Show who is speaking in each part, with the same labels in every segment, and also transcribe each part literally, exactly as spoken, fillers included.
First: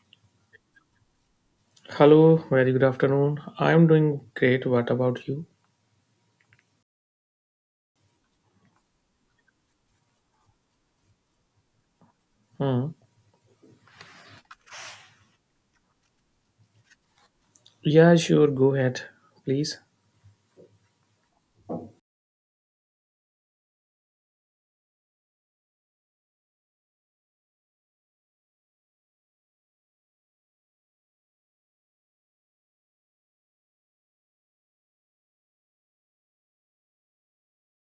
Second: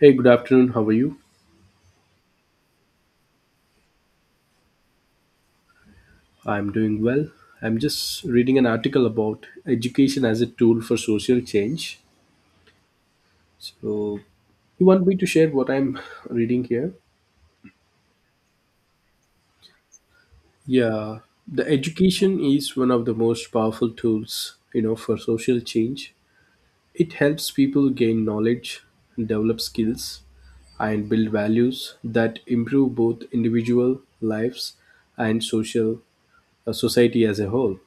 Speaker 1: Hey, good afternoon. How are you?
Speaker 2: Hello, very good afternoon. I'm doing great. What about you?
Speaker 1: I'm doing well. I'm just reading an article about education as a tool for social change.
Speaker 2: Hmm.
Speaker 1: So, you want me to share what I'm reading here?
Speaker 2: Yeah, sure. Go ahead, please.
Speaker 1: Yeah, the education is one of the most powerful tools, you know, for social change. It helps people gain knowledge, develop skills, and build values that improve both individual lives and social uh, society as a whole.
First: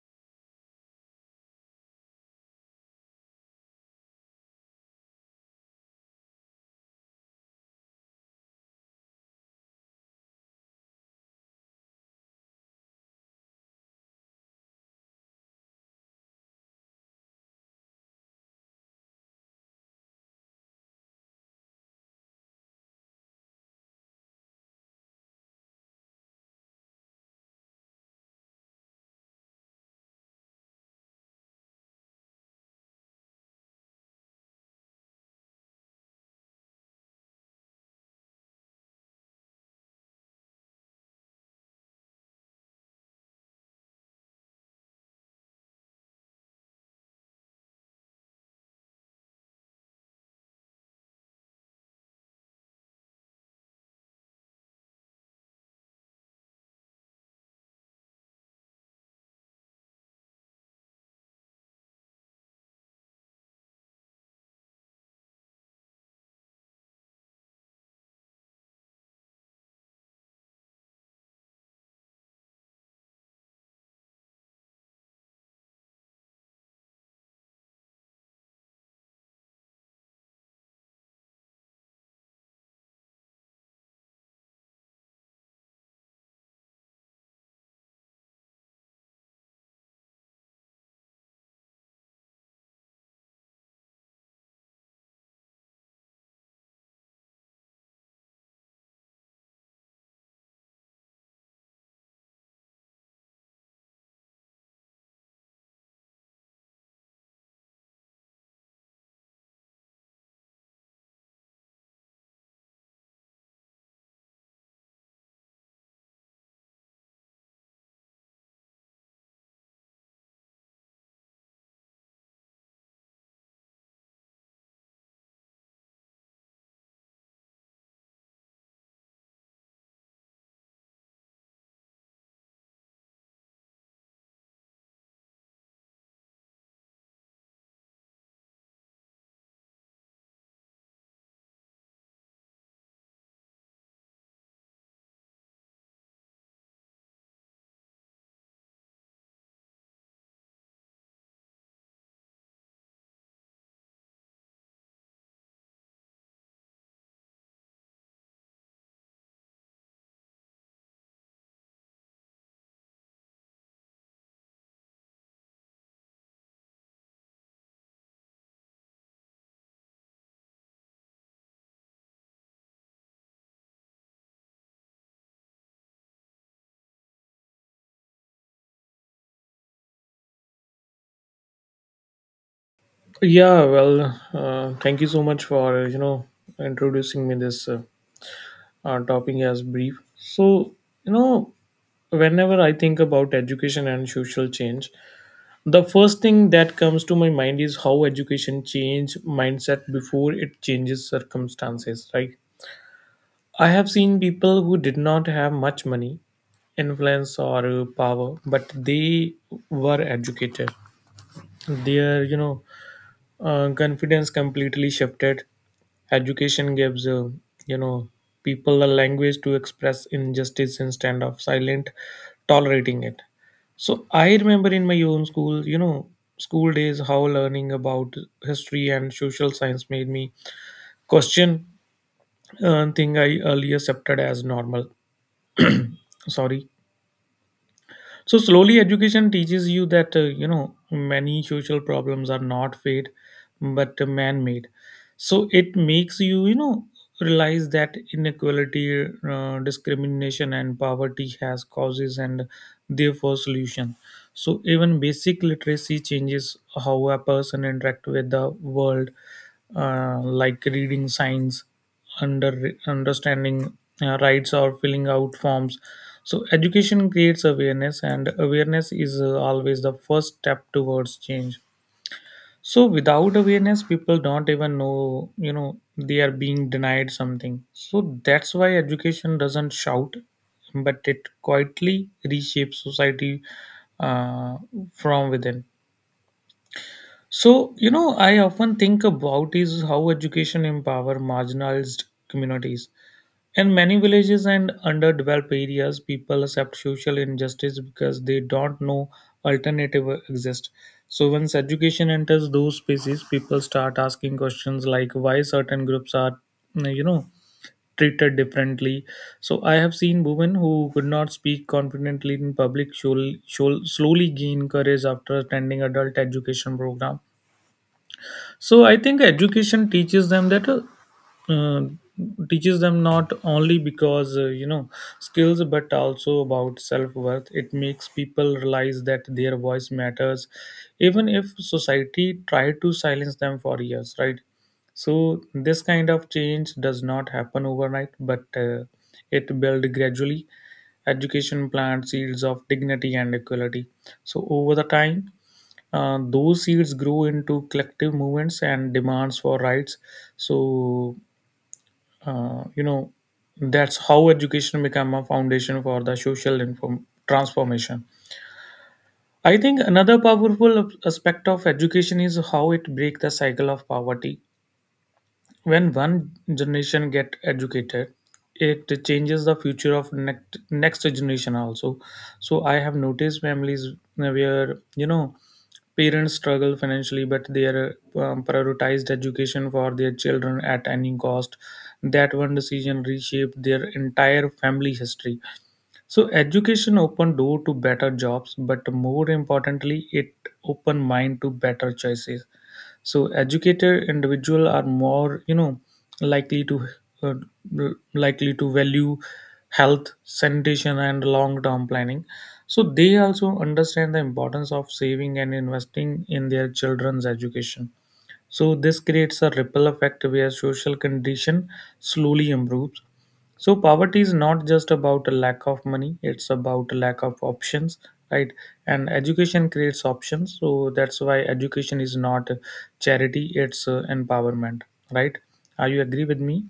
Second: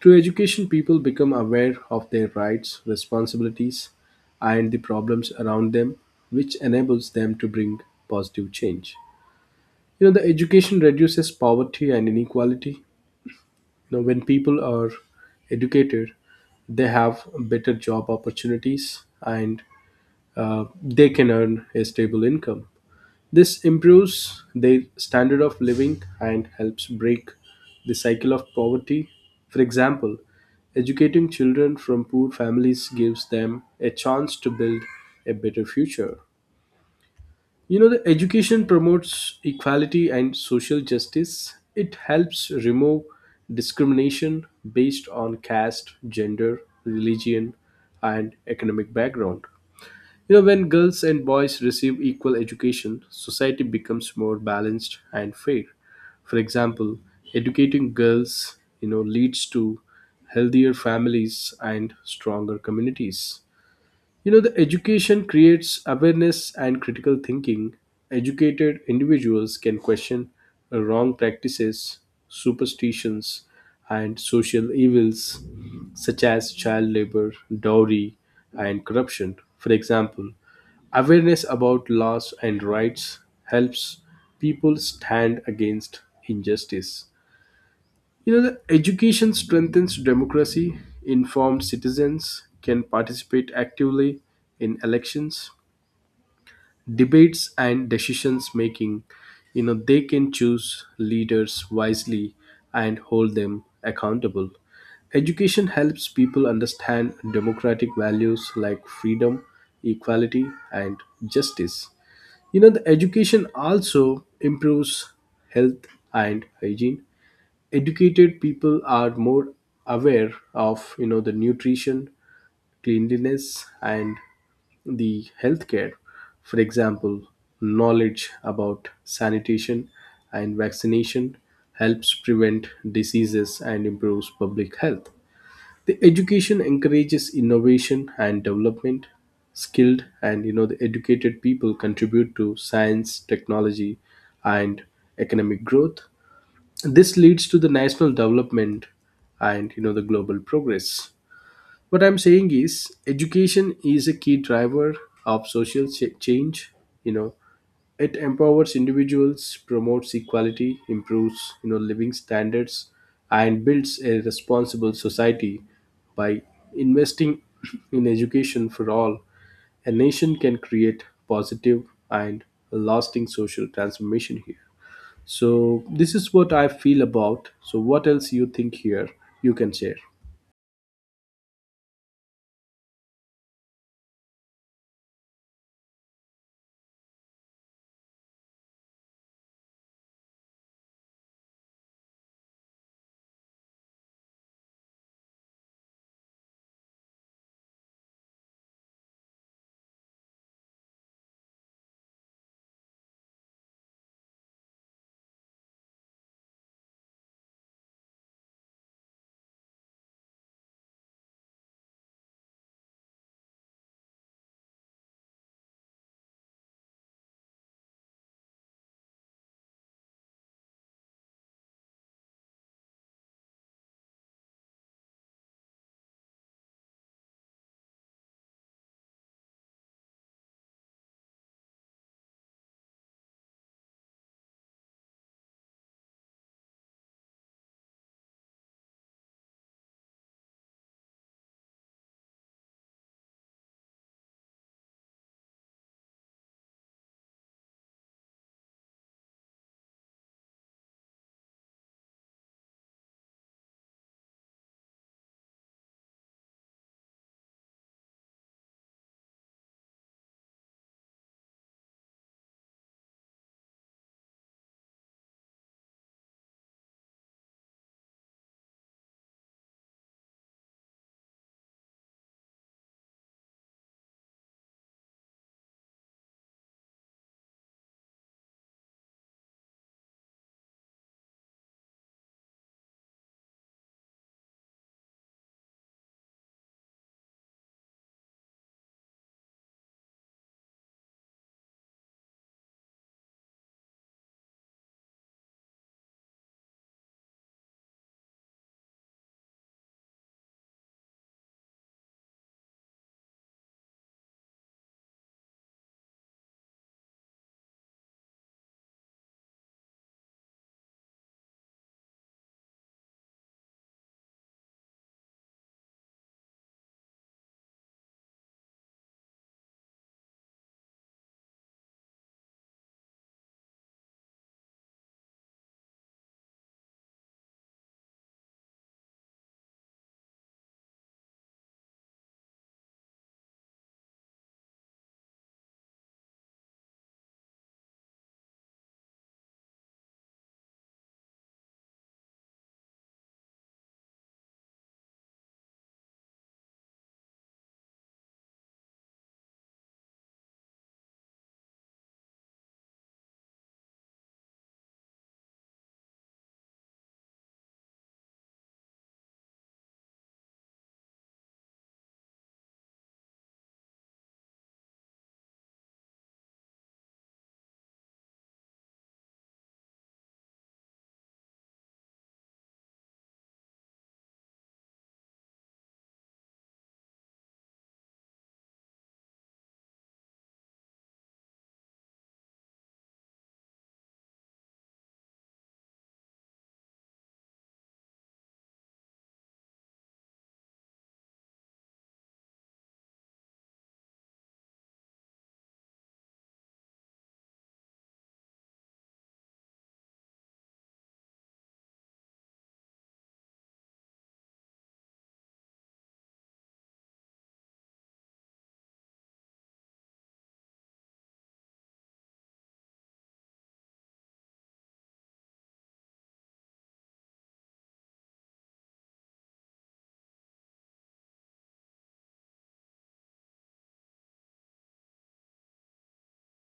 Speaker 1: Through education, people become aware of their rights, responsibilities, and the problems around them, which enables them to bring positive change. You know, the education reduces poverty and inequality. You know, when people are educated, they have better job opportunities and uh, they can earn a stable income. This improves their standard of living and helps break the cycle of poverty. For example, educating children from poor families gives them a chance to build a better future. You know, the education promotes equality and social justice. It helps remove discrimination based on caste, gender, religion, and economic background. You know, when girls and boys receive equal education, society becomes more balanced and fair. For example, educating girls, you know, leads to healthier families and stronger communities. You know, the education creates awareness and critical thinking. Educated individuals can question wrong practices, superstitions, and social evils such as child labor, dowry, and corruption. For example, awareness about laws and rights helps people stand against injustice. You know, the education strengthens democracy. Informed citizens can participate actively in elections, debates, and decisions making. You know, they can choose leaders wisely and hold them accountable. Education helps people understand democratic values like freedom, equality, and justice. You know, the education also improves health and hygiene, educated people are more aware of, you know, the nutrition, cleanliness, and the healthcare. For example, knowledge about sanitation and vaccination helps prevent diseases and improves public health. The education encourages innovation and development. Skilled and, you know, the educated people contribute to science, technology, and economic growth. This leads to the national development and, you know, the global progress. What I'm saying is education is a key driver of social ch- change, you know. It empowers individuals, promotes equality, improves, you know, living standards, and builds a responsible society. By investing in education for all, a nation can create positive and lasting social transformation here. So this is what I feel about. So what else you think here you can share?
Speaker 2: Yeah, well, uh, thank you so much for you know introducing me this uh, uh, topic as brief. So you know, whenever I think about education and social change, the first thing that comes to my mind is how education change mindset before it changes circumstances, right? I have seen people who did not have much money, influence, or uh, power, but they were educated. Their, you know, uh, confidence completely shifted. Education gives, uh, you know, people a language to express injustice instead of silent tolerating it. So I remember in my own school, you know, school days, how learning about history and social science made me question uh, thing I earlier accepted as normal. Sorry. So slowly, education teaches you that uh, you know many social problems are not fate, but man-made. So it makes you you know realize that inequality, uh, discrimination, and poverty has causes and therefore solution. So even basic literacy changes how a person interact with the world, uh, like reading signs, under understanding uh, rights or filling out forms. So, education creates awareness, and awareness is uh, always the first step towards change. So, without awareness, people don't even know, you know, they are being denied something. So, that's why education doesn't shout, but it quietly reshapes society uh, from within. So, you know, I often think about is how education empower marginalized communities in many villages and underdeveloped areas, people accept social injustice because they don't know alternative exist. So once education enters those spaces, people start asking questions like why certain groups are, you know, treated differently. So I have seen women who could not speak confidently in public show, show, slowly gain courage after attending adult education program. So I think education teaches them that uh, uh, teaches them not only because uh, you know skills but also about self-worth. It makes people realize that their voice matters even if society tried to silence them for years, right? So this kind of change does not happen overnight, but uh, it builds gradually. Education plants seeds of dignity and equality, so over the time uh, those seeds grew into collective movements and demands for rights. So, uh, you know, that's how education became a foundation for the social inform- transformation. I think another powerful aspect of education is how it breaks the cycle of poverty when one generation get educated. It changes the future of next next generation also. So I have noticed families where you know parents struggle financially, but they are um, prioritized education for their children at any cost. That one decision reshaped their entire family history. So education open door to better jobs, but more importantly, it open mind to better choices. So educated individual are more, you know, likely to uh, likely to value health, sanitation, and long-term planning. So they also understand the importance of saving and investing in their children's education. So this creates a ripple effect where social condition slowly improves. So poverty is not just about a lack of money; it's about a lack of options, right? And education creates options. So that's why education is not charity; it's uh, empowerment, right? Are you agree with me?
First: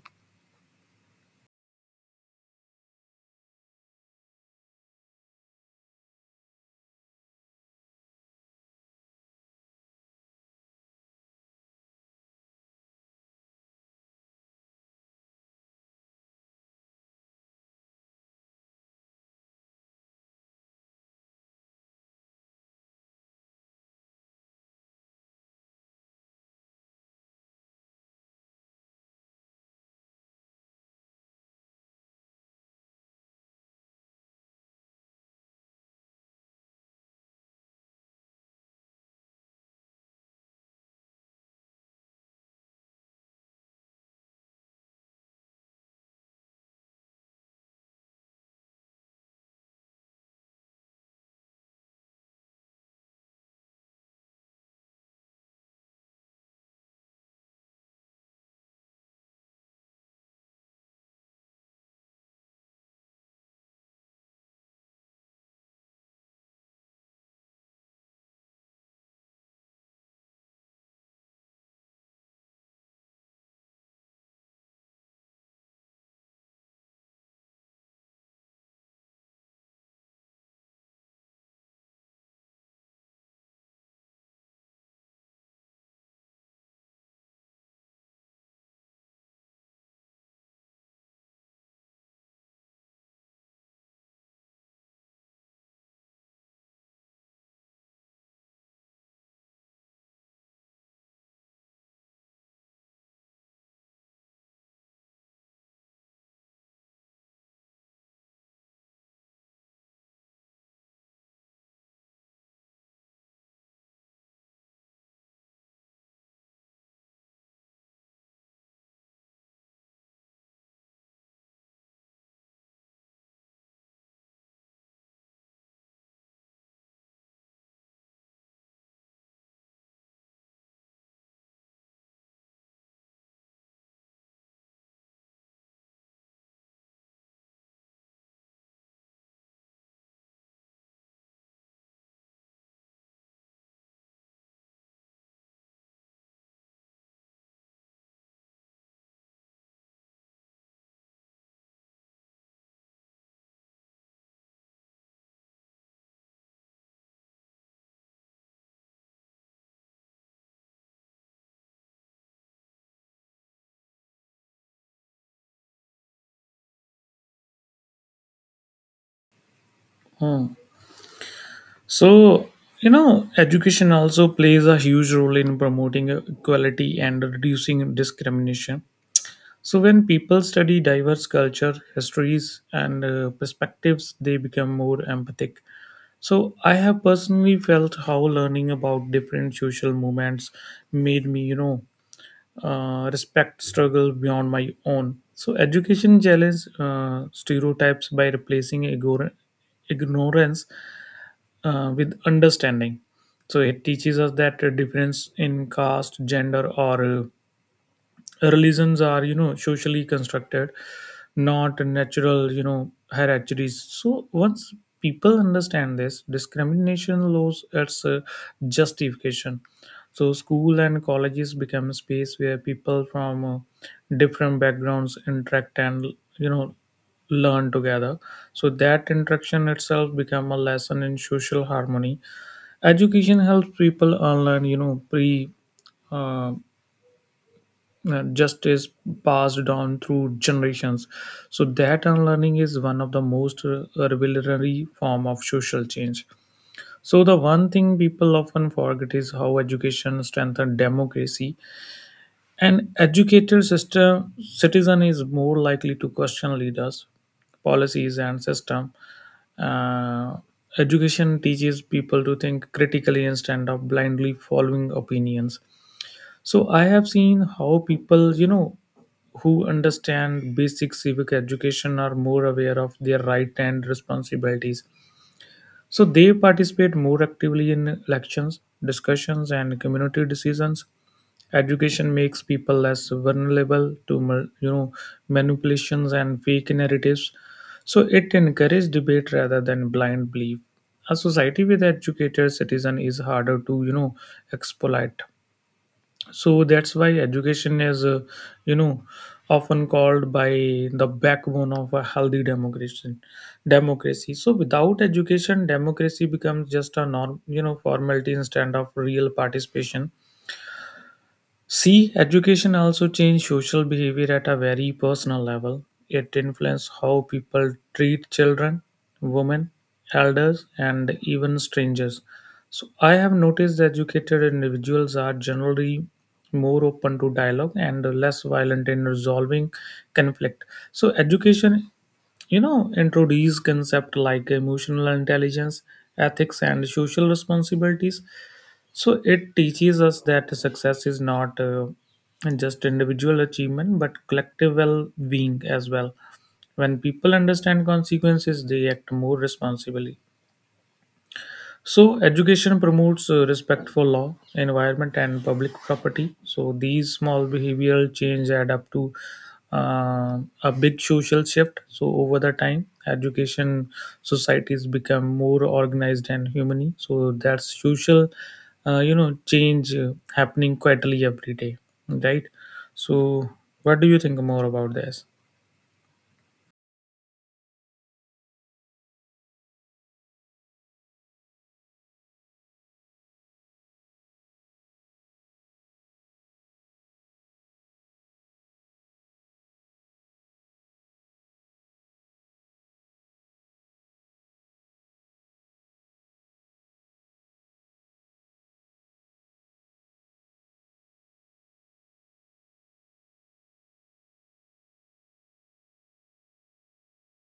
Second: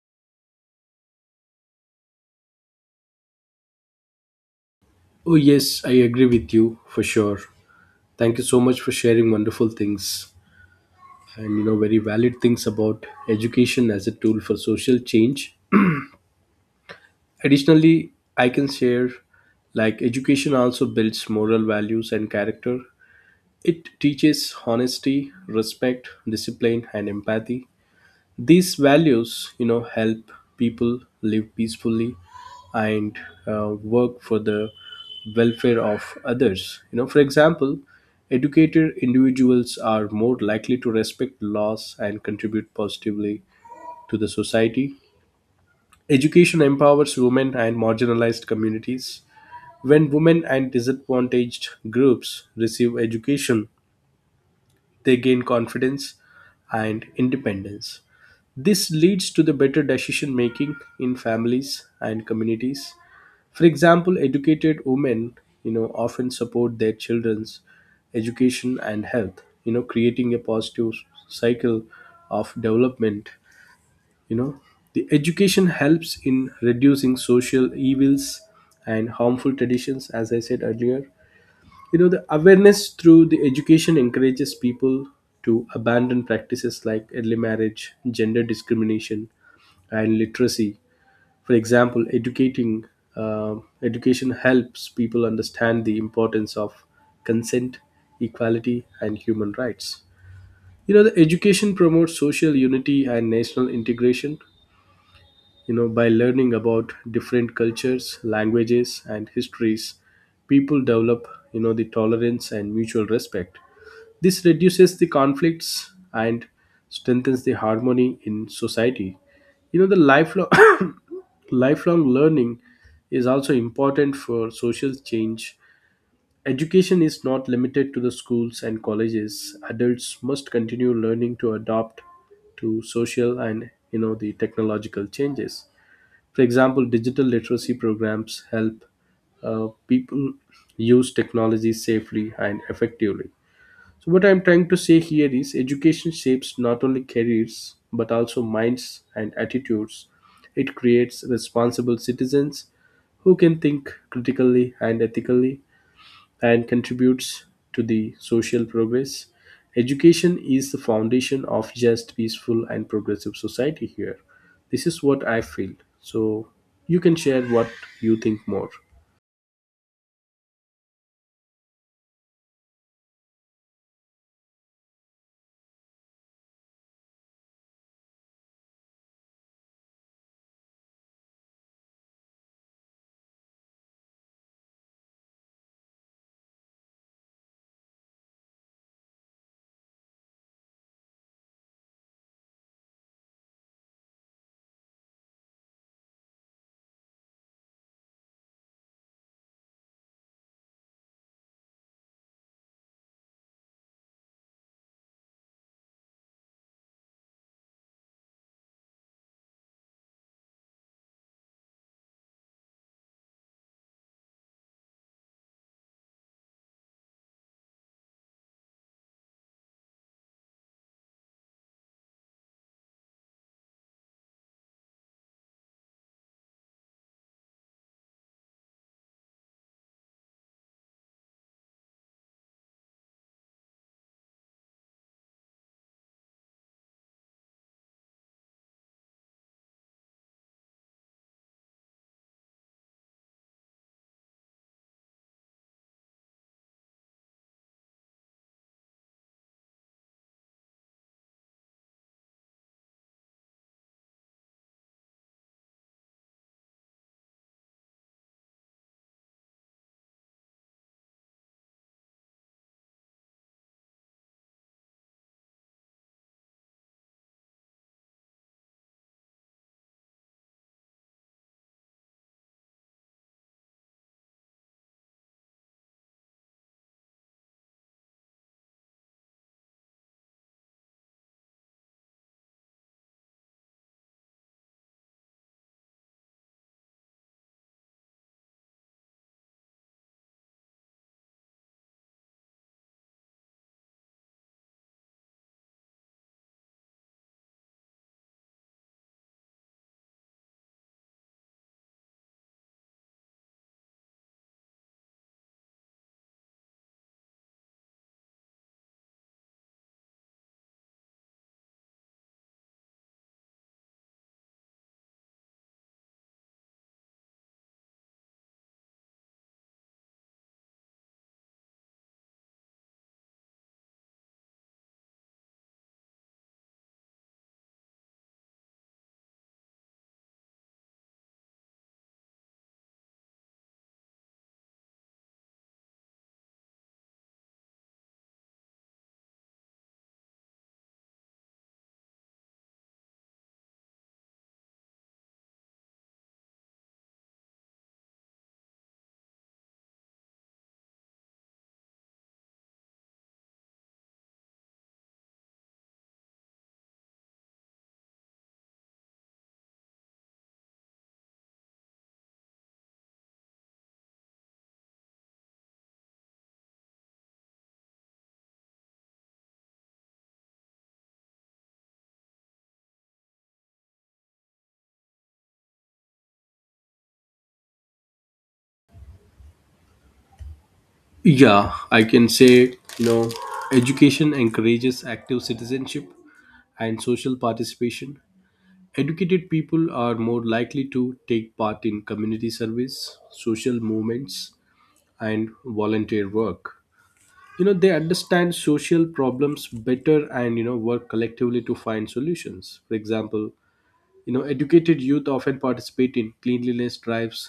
Speaker 1: Oh, yes, I agree with you for sure. Thank you so much for sharing wonderful things and, you know, very valid things about education as a tool for social change. Additionally, I can share like education also builds moral values and character. It teaches honesty, respect, discipline, and empathy. These values, you know, help people live peacefully and uh, work for the welfare of others. You know, for example, educated individuals are more likely to respect laws and contribute positively to the society. Education empowers women and marginalized communities. When women and disadvantaged groups receive education, they gain confidence and independence. This leads to the better decision making in families and communities. For example, educated women, you know, often support their children's education and health, you know, creating a positive cycle of development. You know, the education helps in reducing social evils and harmful traditions, as I said earlier. You know, the awareness through the education encourages people to abandon practices like early marriage, gender discrimination, and literacy. For example, educating uh, education helps people understand the importance of consent, equality, and human rights. You know, the education promotes social unity and national integration, you know, by learning about different cultures, languages, and histories, people develop, you know, the tolerance and mutual respect. This reduces the conflicts and strengthens the harmony in society. You know, the lifelong lifelong learning is also important for social change. Education is not limited to the schools and colleges. Adults must continue learning to adapt to social and, you know, the technological changes. For example, digital literacy programs help uh, people use technology safely and effectively. So, what I'm trying to say here is education shapes not only careers but also minds and attitudes. It creates responsible citizens who can think critically and ethically and contributes to the social progress. Education is the foundation of just peaceful and progressive society here. This is what I feel. So you can share what you think more.
Speaker 2: Hmm. So, you know, education also plays a huge role in promoting equality and reducing discrimination. So, when people study diverse culture, histories, and uh, perspectives, they become more empathic. So, I have personally felt how learning about different social movements made me, you know, uh, respect struggle beyond my own. So, education challenge uh, stereotypes by replacing igor- ignorance uh, with understanding. So, it teaches us that a difference in caste, gender, or uh, religions are you know socially constructed, not natural you know hierarchies. So once people understand this discrimination laws its uh, justification. So school and colleges become a space where people from uh, different backgrounds interact and you know learn together. So that interaction itself become a lesson in social harmony. Education helps people unlearn you know pre uh, uh, just is passed down through generations. So that unlearning is one of the most uh, revelatory form of social change. So the one thing people often forget is how education strengthens democracy. An educated system citizen is more likely to question leaders, policies, and system. uh, Education teaches people to think critically instead of blindly following opinions. So I have seen how people, you know, who understand basic civic education are more aware of their right and responsibilities. So they participate more actively in elections, discussions, and community decisions. Education makes people less vulnerable to, ma- you know, manipulations and fake narratives. So it encourages debate rather than blind belief. A society with educated citizen is harder to, you know, exploit. So that's why education is uh, you know often called by the backbone of a healthy democracy democracy So without education democracy becomes just a norm you know formality instead of real participation. See, education also changed social behavior at a very personal level. It influenced how people treat children, women, elders, and even strangers. So, I have noticed that educated individuals are generally more open to dialogue and less violent in resolving conflict. So, education you know introduce concepts like emotional intelligence, ethics, and social responsibilities. So it teaches us that success is not uh, just individual achievement but collective well being as well. When people understand consequences, they act more responsibly. So, education promotes uh, respect for law, environment, and public property. So, these small behavioral change add up to uh, a big social shift. So, over the time, education societies become more organized and humane. So, that's social, uh, you know, change uh, happening quietly every day, right? So, what do you think more about this?
Speaker 1: Yeah, I can say, you know, education encourages active citizenship and social participation. Educated people are more likely to take part in community service, social movements, and volunteer work. You know, they understand social problems better and, you know, work collectively to find solutions. For example, you know, educated youth often participate in cleanliness drives,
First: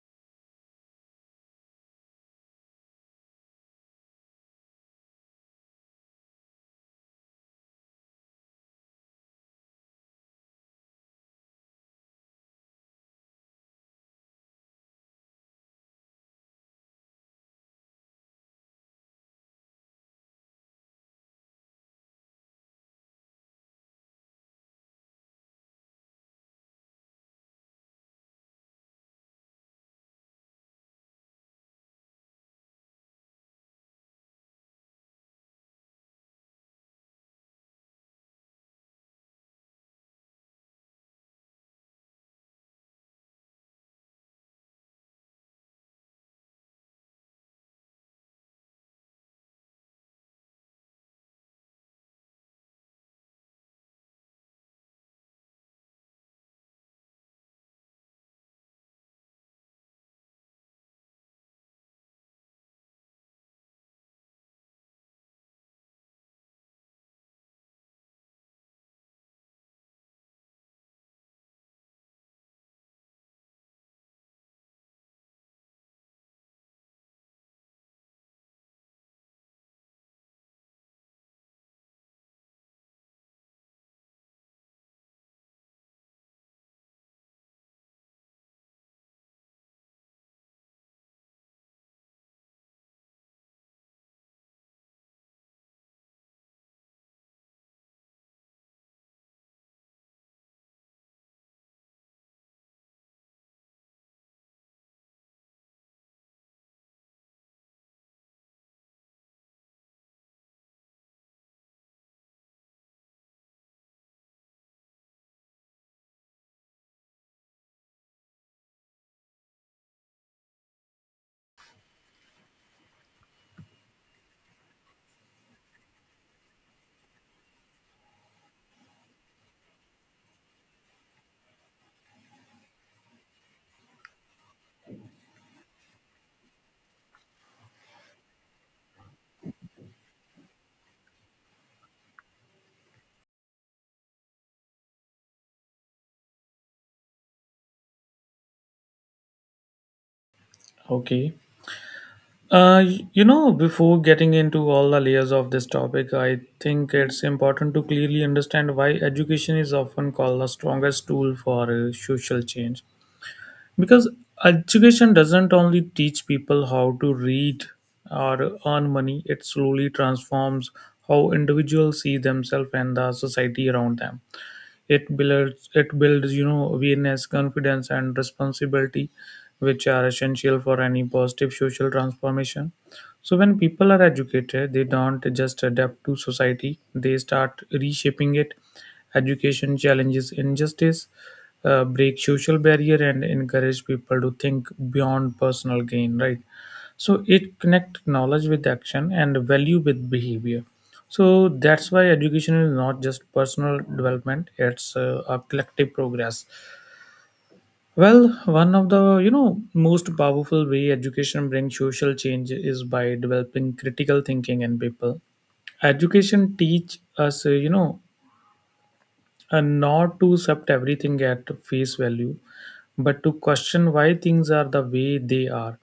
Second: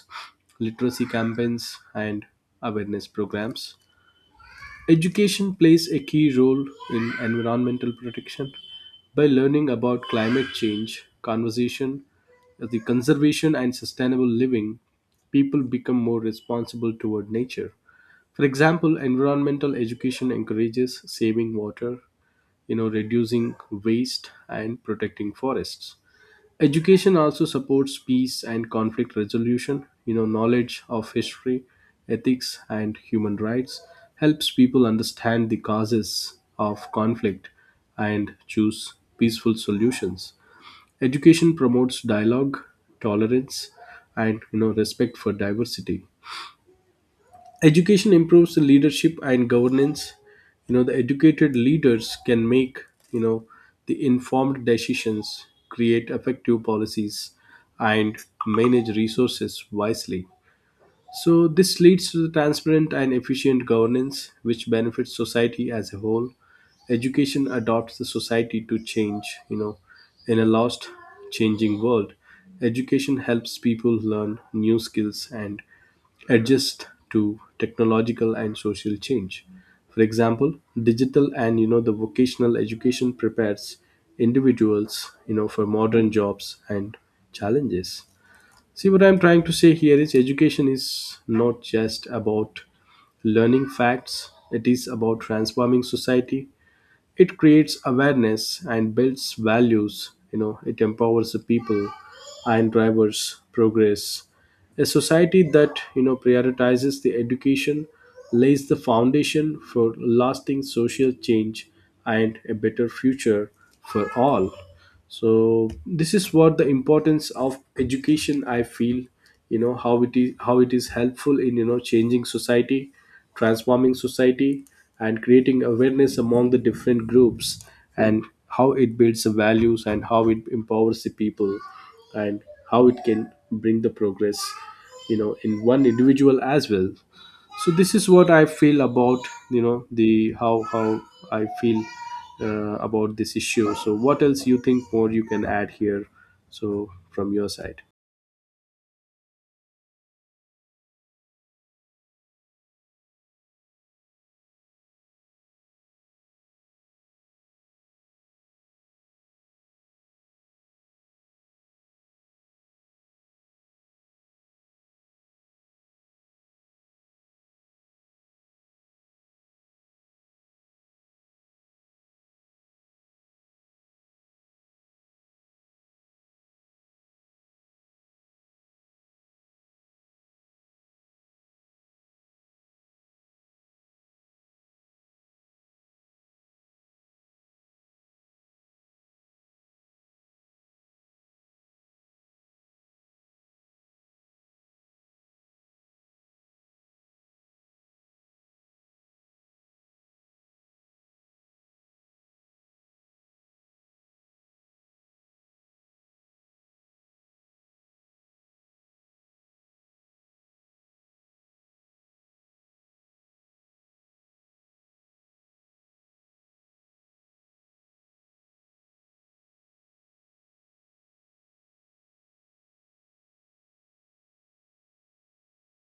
Speaker 1: literacy campaigns, and awareness programs. Education plays a key role in environmental protection. By learning about climate change conversation, the conservation, and sustainable living, people become more responsible toward nature. For example, environmental education encourages saving water, you know, reducing waste and protecting forests. Education also supports peace and conflict resolution, you know, knowledge of history, ethics, and human rights helps people understand the causes of conflict and choose peaceful solutions. Education promotes dialogue, tolerance, and, you know, respect for diversity. Education improves the leadership and governance. You know, the educated leaders can make, you know, the informed decisions, create effective policies, and manage resources wisely. So, this leads to the transparent and efficient governance, which benefits society as a whole. Education adopts the society to change, you know, in a lost, changing world. Education helps people learn new skills and adjust to technological and social change. For example, digital and, you know, the vocational education prepares individuals, you know, for modern jobs and challenges. See what I'm trying to say here is education is not just about learning facts, it is about transforming society. It creates awareness and builds values. You know, it empowers the people and drivers progress. A society that, you know, prioritizes the education lays the foundation for lasting social change and a better future for all. So this is what the importance of education I feel, you know, how it is, how it is helpful in, you know, changing society, transforming society, and creating awareness among the different groups, and how it builds the values, and how it empowers the people, and how it can bring the progress, you know, in one individual as well. So this is what I feel about, you know, the how how I feel uh, about this issue. So what else you think more you can add here so from your side.
Speaker 2: Okay. Uh, y- you know, before getting into all the layers of this topic, I think it's important to clearly understand why education is often called the strongest tool for uh, social change. Because education doesn't only teach people how to read or earn money, it slowly transforms how individuals see themselves and the society around them. It builds it builds you know awareness, confidence, and responsibility, which are essential for any positive social transformation. So when people are educated, they don't just adapt to society; they start reshaping it. Education challenges injustice, uh, break social barrier, and encourage people to think beyond personal gain. Right. So it connect knowledge with action and value with behavior. So that's why education is not just personal development; it's uh, a collective progress. Well, one of the you know most powerful way education brings social change is by developing critical thinking in people. Education teach us uh, you know uh, not to accept everything at face value, but to question why things are the way they are.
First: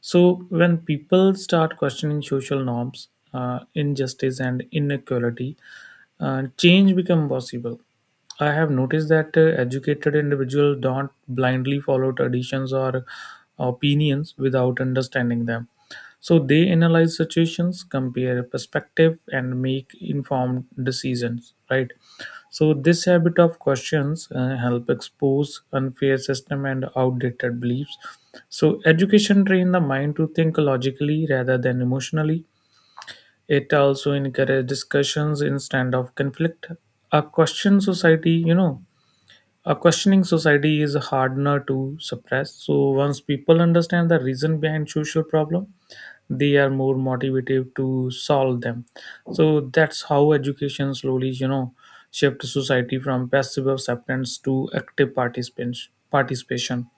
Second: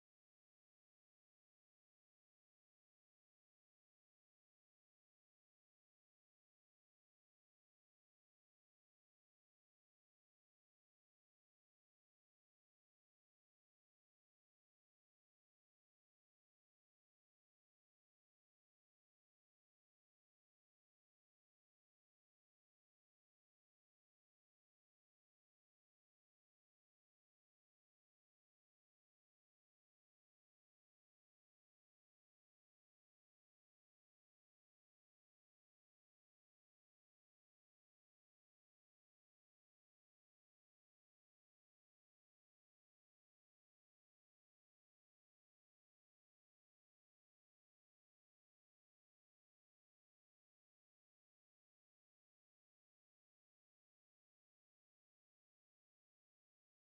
Speaker 2: So when people start questioning social norms, uh, injustice, and inequality, uh, change become possible. I have noticed that uh, educated individuals don't blindly follow traditions or uh, opinions without understanding them. So they analyze situations, compare perspective, and make informed decisions. Right. So this habit of questions uh, help expose unfair system and outdated beliefs. So education train the mind to think logically rather than emotionally. It also encourages discussions instead of conflict. A question society, you know, a questioning society is harder to suppress. So once people understand the reason behind social problem, they are more motivated to solve them. So that's how education slowly, you know, shifts society from passive acceptance to active participants- participation.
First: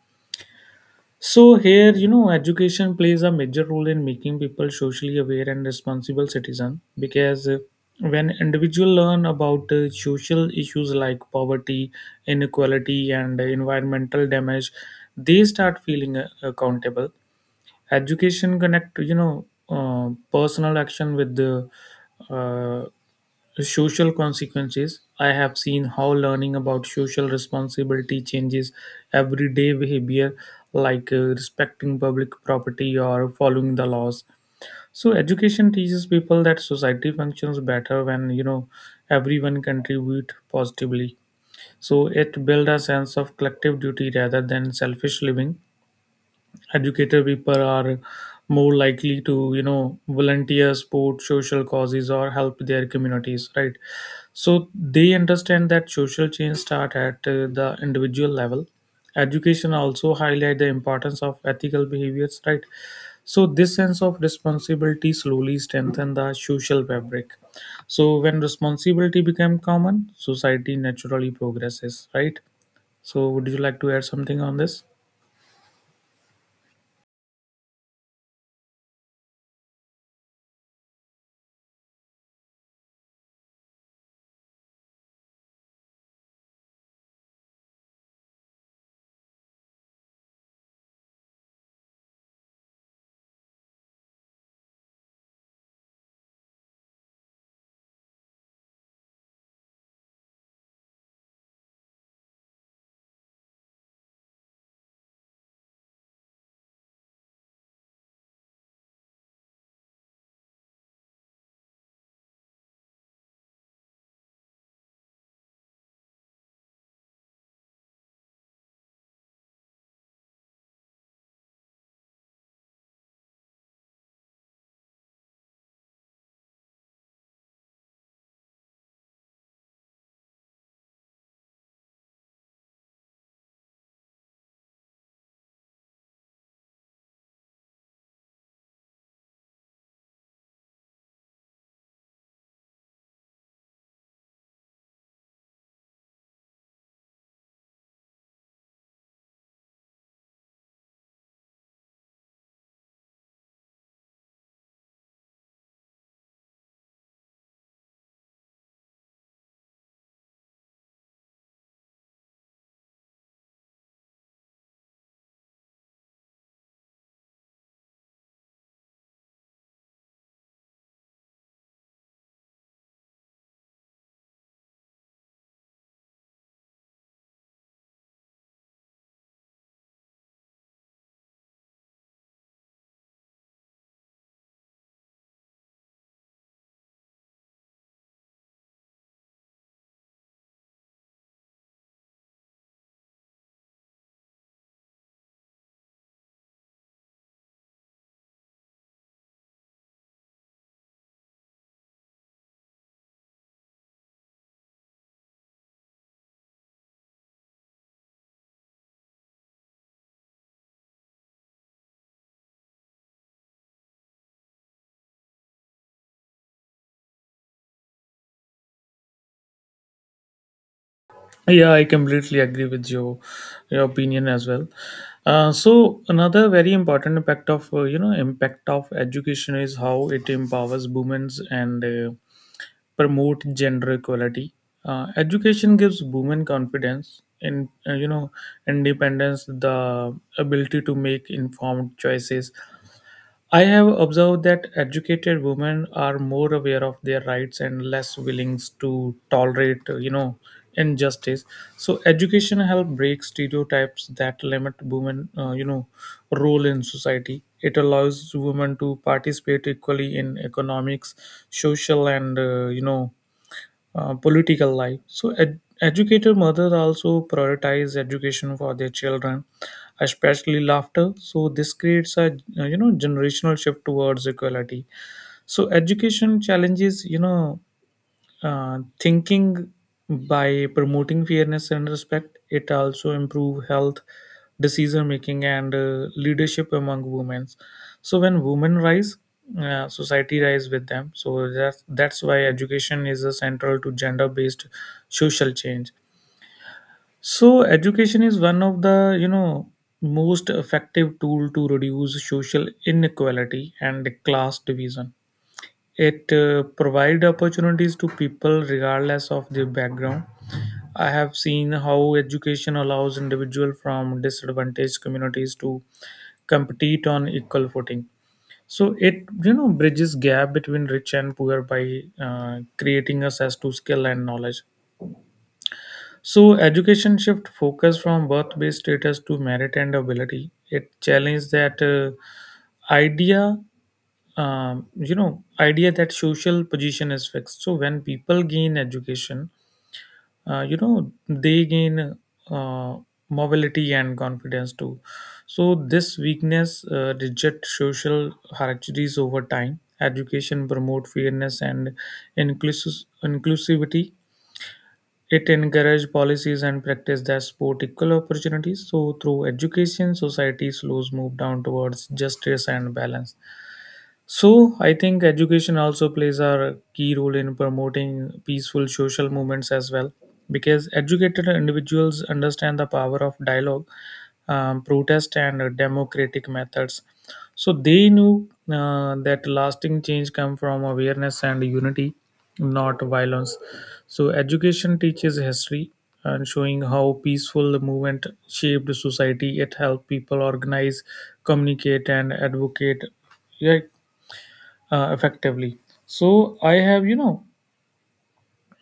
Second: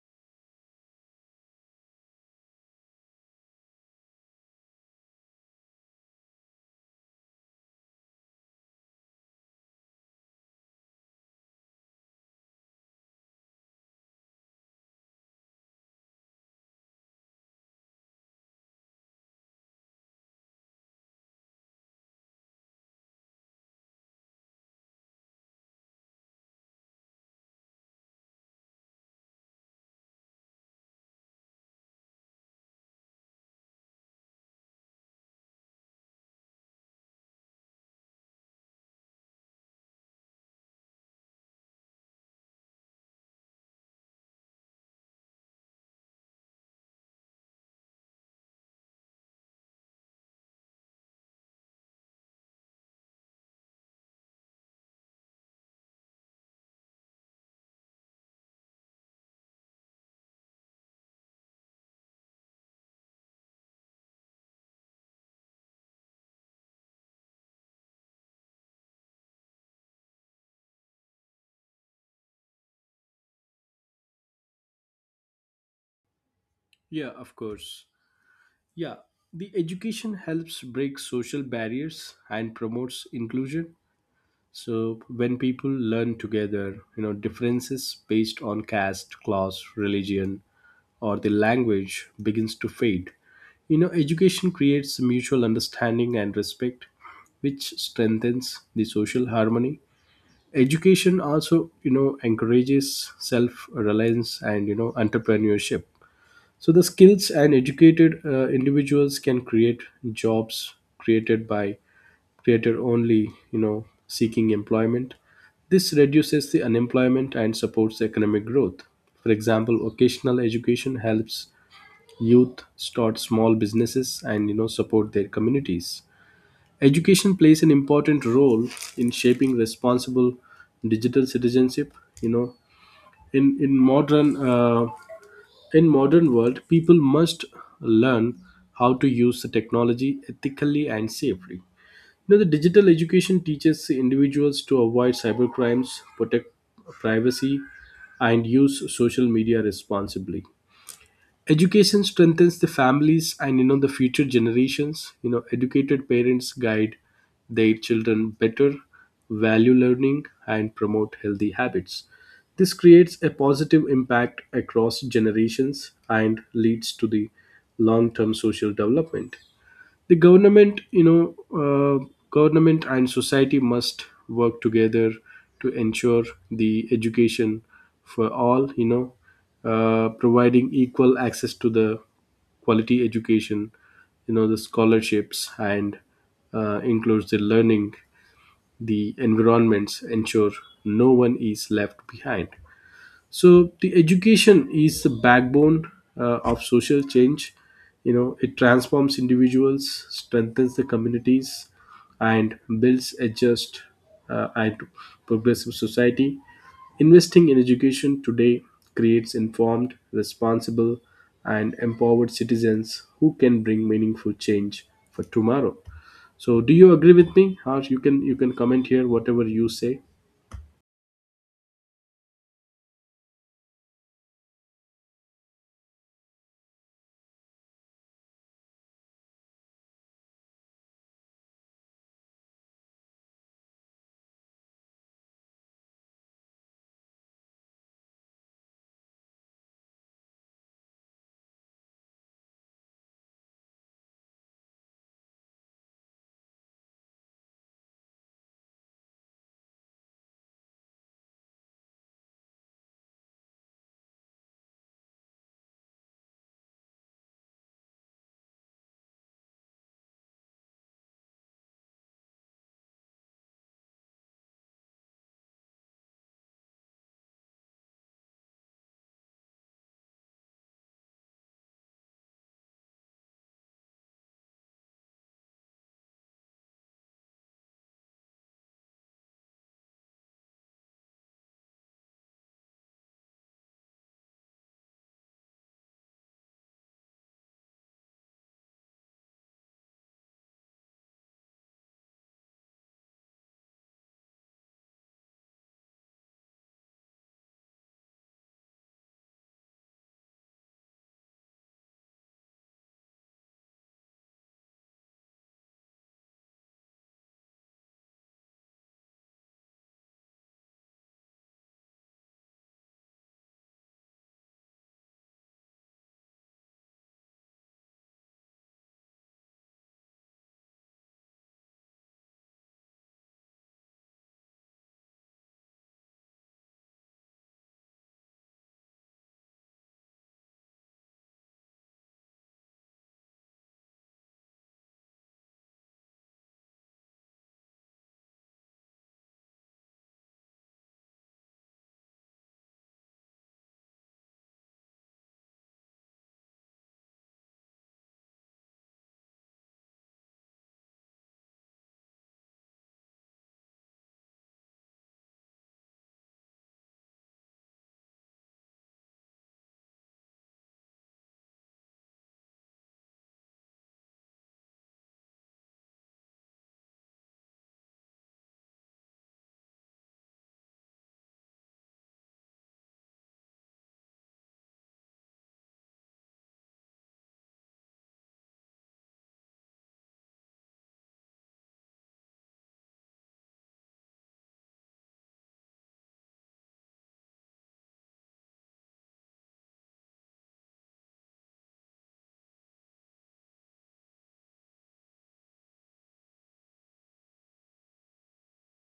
Speaker 2: So here, you know, education plays a major role in making people socially aware and responsible citizen because uh, when individual learn about uh, social issues like poverty, inequality, and uh, environmental damage, they start feeling uh, accountable. Education connect, you know, uh, personal action with the uh, social consequences. I have seen how learning about social responsibility changes everyday behavior, like uh, respecting public property or following the laws. So education teaches people that society functions better when you know everyone contribute positively. So it builds a sense of collective duty rather than selfish living. Educated people are more likely to you know volunteer support social causes or help their communities, right? So they understand that social change start at uh, the individual level. Education also highlight the importance of ethical behaviors, right? So this sense of responsibility slowly strengthen the social fabric. So when responsibility become common society naturally progresses, right? So would you like to add something on this?
Speaker 1: Yeah, of course. Yeah, the education helps break social barriers and promotes inclusion. So when people learn together, you know, differences based on caste, class, religion, or the language begins to fade. You know, education creates mutual understanding and respect, which strengthens the social harmony. Education also, you know, encourages self-reliance and, you know, entrepreneurship, so the skills and educated uh, individuals can create jobs, created by, created only, you know, seeking employment. This reduces the unemployment and supports economic growth. For example, vocational education helps youth start small businesses and, you know, support their communities. Education plays an important role in shaping responsible digital citizenship. You know, in in modern uh, in modern world, people must learn how to use the technology ethically and safely. Now, the digital education teaches individuals to avoid cybercrimes, protect privacy, and use social media responsibly. Education strengthens the families and, you know, the future generations. You know, educated parents guide their children better, value learning, and promote healthy habits. This creates a positive impact across generations and leads to the long term social development. The government, you know, uh, government and society must work together to ensure the education for all, you know, uh, providing equal access to the quality education, you know, the scholarships and, uh, includes the learning the environments, ensure no one is left behind. So the education is the backbone uh, of social change. You know, it transforms individuals, strengthens the communities, and builds a just uh, and progressive society. Investing in education today creates informed, responsible, and empowered citizens who can bring meaningful change for tomorrow. So do you agree with me or you can you can comment here whatever you say?
Speaker 2: Yeah, I completely agree with your, your opinion as well. Uh, so another very important impact of uh, you know impact of education is how it empowers women and uh, promote gender equality. Uh, education gives women confidence in uh, you know independence, the ability to make informed choices. I have observed that educated women are more aware of their rights and less willing to tolerate, uh, you know, injustice. So education help break stereotypes that limit women, uh, you know, role in society. It allows women to participate equally in economics, social, and uh, you know, uh, political life. So, ed- educated mothers also prioritize education for their children, especially laughter. So, this creates a you know generational shift towards equality. So, education challenges you know uh, thinking by promoting fairness and respect. It also improve health, decision making, and uh, leadership among women. So when women rise, uh, society rise with them. So that's that's why education is a central to gender based social change. So education is one of the you know most effective tool to reduce social inequality and class division. It uh, provide opportunities to people regardless of their background. I have seen how education allows individuals from disadvantaged communities to compete on equal footing. So it you know bridges gap between rich and poor by uh, creating access to skill and knowledge. So education shift focus from birth-based status to merit and ability. It challenged that uh, idea, um, you know, idea that social position is fixed. So when people gain education, uh, you know, they gain uh, mobility and confidence too. So this weakness uh, reject social hierarchies over time. Education promote fairness and inclusive inclusivity. It encourages policies and practice that support equal opportunities. So, through education, societies slowly move down towards justice and balance. So I think education also plays a key role in promoting peaceful social movements as well, because educated individuals understand the power of dialogue, um, protest, and uh, democratic methods. So they knew uh, that lasting change comes from awareness and unity, not violence. So education teaches history and showing how peaceful the movement shaped society. It helped people organize, communicate, and advocate, yeah, uh, effectively. So I have you know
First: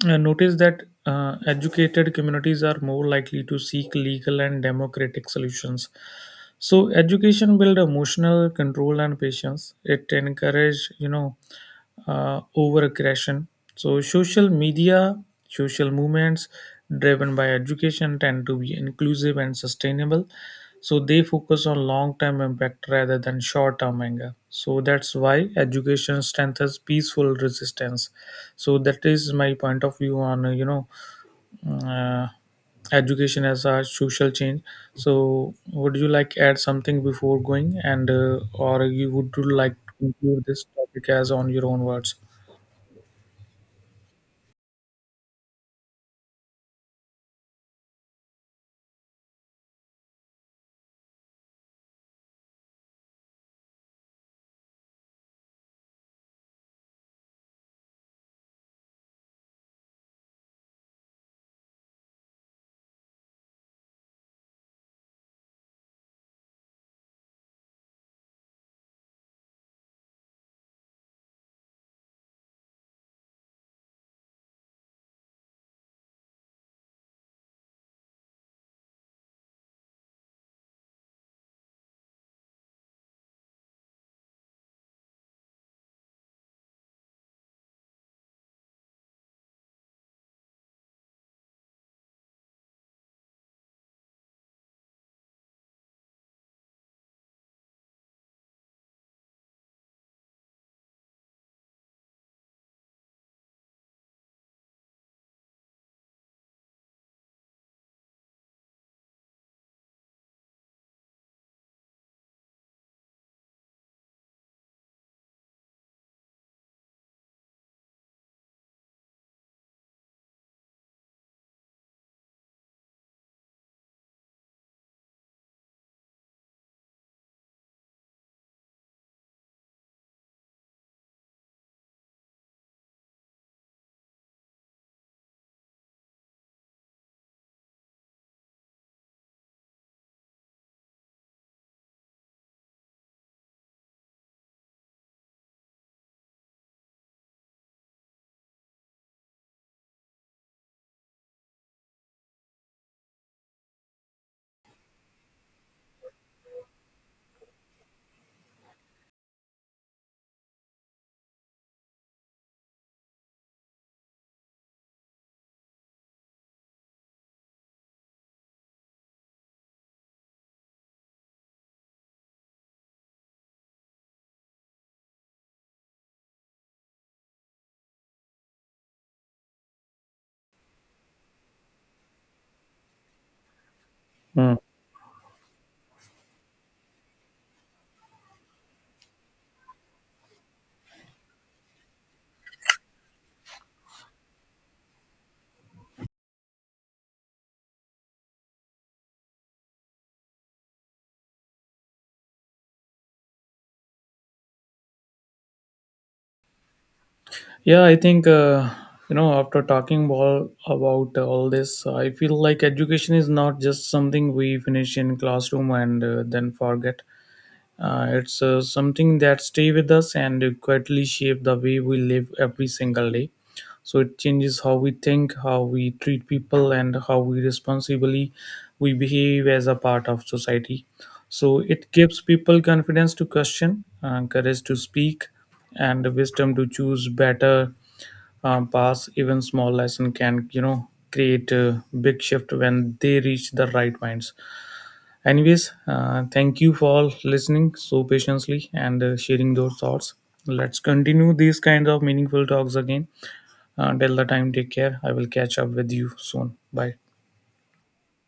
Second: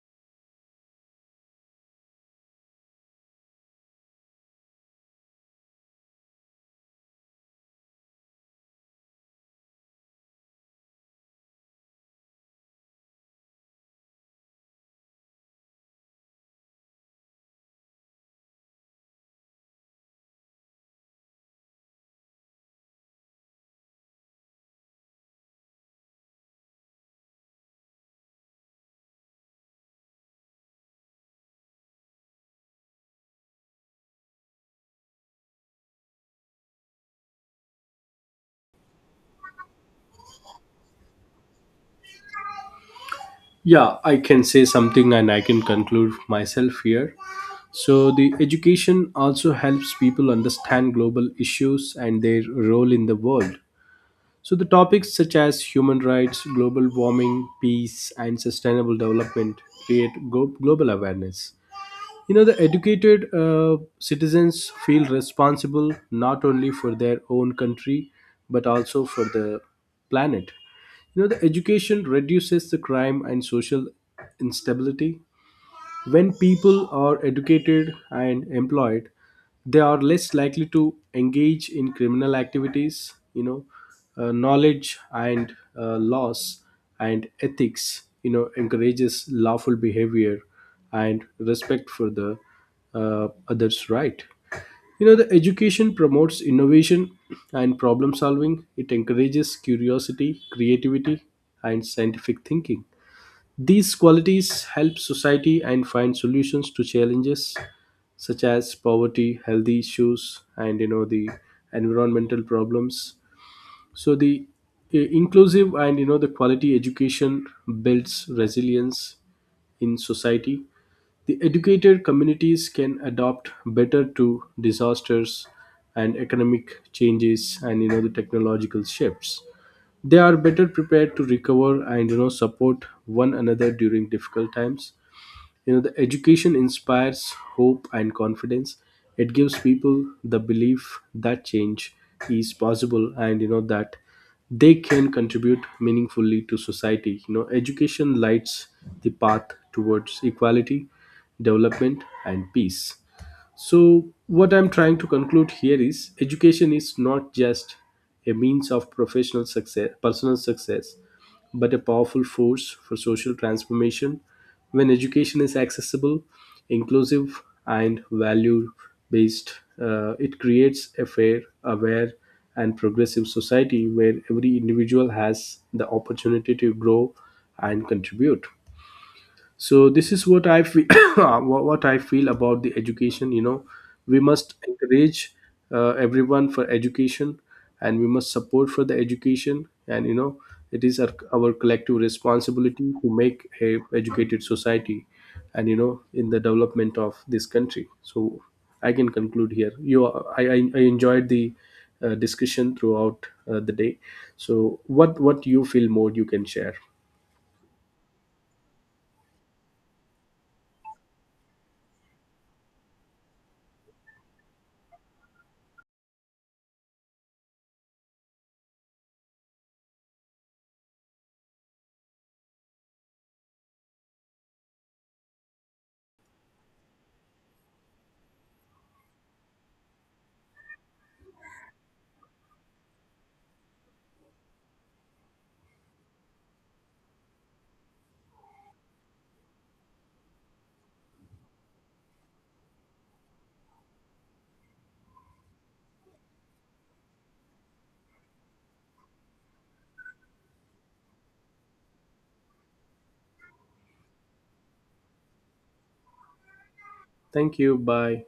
Speaker 2: I noticed that uh, educated communities are more likely to seek legal and democratic solutions. So education build emotional control and patience. It encourage you know uh, over aggression. So social media, social movements driven by education tend to be inclusive and sustainable. So they focus on long term impact rather than short term anger. So that's why education strengthens peaceful resistance. So that is my point of view on uh, you know uh, education as a social change. So would you like add something before going, and uh, or you would you like to include this topic as on your own words?
Speaker 1: Yeah, I can say something and I can conclude myself here. So, the education also helps people understand global issues and their role in the world. So, the topics such as human rights, global warming, peace, and sustainable development create go- global awareness. You know, the educated uh, citizens feel responsible not only for their own country but also for the planet. You know, the education reduces the crime and social instability. When people are educated and employed, they are less likely to engage in criminal activities, you know, uh, knowledge and uh, laws and ethics, you know, encourages lawful behavior and respect for the uh, others' right. You know, the education promotes innovation and problem solving. It encourages curiosity, creativity, and scientific thinking. These qualities help society and find solutions to challenges such as poverty, health issues, and, you know, the environmental problems. So the uh, inclusive and, you know, the quality education builds resilience in society. The educated communities can adopt better to disasters and economic changes and, you know, the technological shifts. They are better prepared to recover and, you know, support one another during difficult times. You know, the education inspires hope and confidence. It gives people the belief that change is possible and, you know, that they can contribute meaningfully to society. You know, education lights the path towards equality, development, and peace. So, what I'm trying to conclude here is education is not just a means of professional success, personal success, but a powerful force for social transformation. When education is accessible, inclusive, and value based, uh, it creates a fair, aware, and progressive society where every individual has the opportunity to grow and contribute. So this is what I feel, what what I feel about the education. You know, we
Speaker 2: Hmm.
Speaker 1: must encourage uh, everyone for education, and we must support for the education, and, you know, it is our, our collective responsibility to make a educated society and, you know, in the development of this country. So I can conclude here. You, i i, I enjoyed the uh, discussion throughout uh, the day. So what what you feel more you can share.
Speaker 2: Yeah, I think uh, you know after talking all about all this, I feel like education is not just something we finish in classroom and uh, then forget. Uh, it's uh, something that stay with us and quietly shape the way we live every single day. So it changes how we think, how we treat people, and how we responsibly we behave as a part of society. So it gives people confidence to question, uh, courage to speak, and wisdom to choose better um, paths. Even small lesson can you know create a big shift when they reach the right minds. Anyways, uh, thank you for all listening so patiently and uh, sharing those thoughts. Let's continue these kinds of meaningful talks again. Until the time, take care. I will catch up with you soon. Bye.
Speaker 1: Thank you, bye.